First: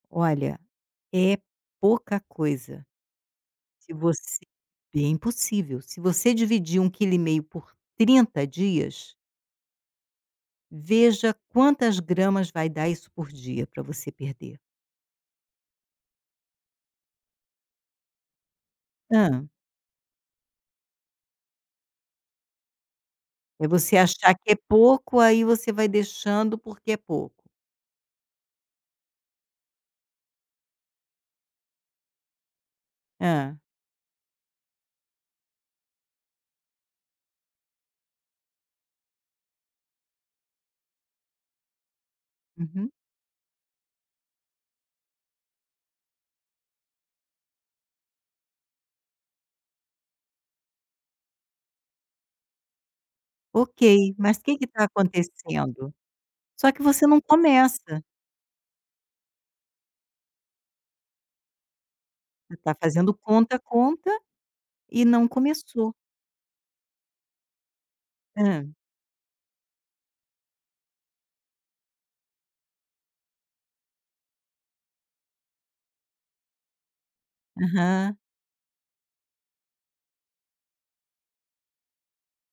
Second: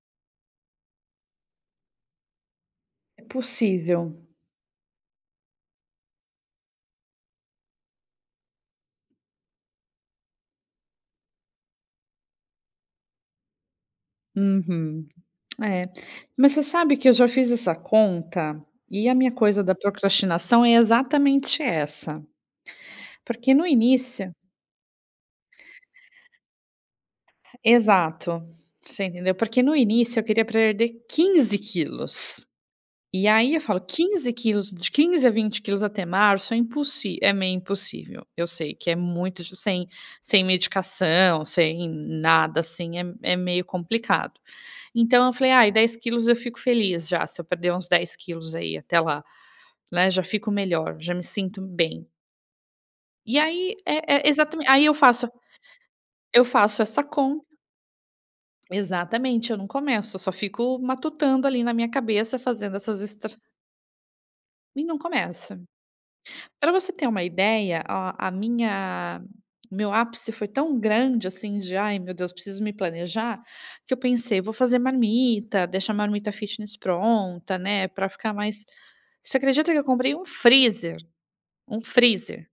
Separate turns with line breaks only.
Olha, é pouca coisa
É
se
possível.
você bem possível, se você dividir um quilo e meio por 30 dias veja quantas gramas vai dar isso por dia para você perder.
Uhum. É, mas você sabe que eu já fiz essa conta, e a minha
Hã?
coisa da procrastinação é exatamente essa. Porque no
É você
início
achar que é pouco aí você vai deixando porque é pouco.
Exato, você entendeu. Porque no início eu queria perder 15 quilos. E aí eu
Ha.
falo 15 quilos, de 15 a 20 quilos até março é impossi é meio impossível, eu sei que é muito sem sem medicação, sem nada,
Uhum.
assim, é é meio complicado. Então eu falei: "Ai 10 quilos eu fico feliz já, se eu perder uns 10 quilos aí até lá, né, já fico melhor, já me sinto bem." E aí,
Ok
é é
mas que que
aí
está
eu faço
acontecendo?
eu
Só que
faço essa
você não
conta
começa.
exatamente, eu não começo, eu só fico matutando ali na minha cabeça
Você está
fazendo essas
fazendo
estra
conta conta,
e não
e não
começo.
começou.
Para você ter uma ideia, a a
Ham?
minha o meu ápice foi tão grande, assim, de: "Ai meu Deus, preciso me planejar." Que eu pensei: "Vou fazer marmita, deixar a marmita fitness pronta, né, para
Aham.
ficar mais" Você acredita que eu comprei um freezer? Um freezer.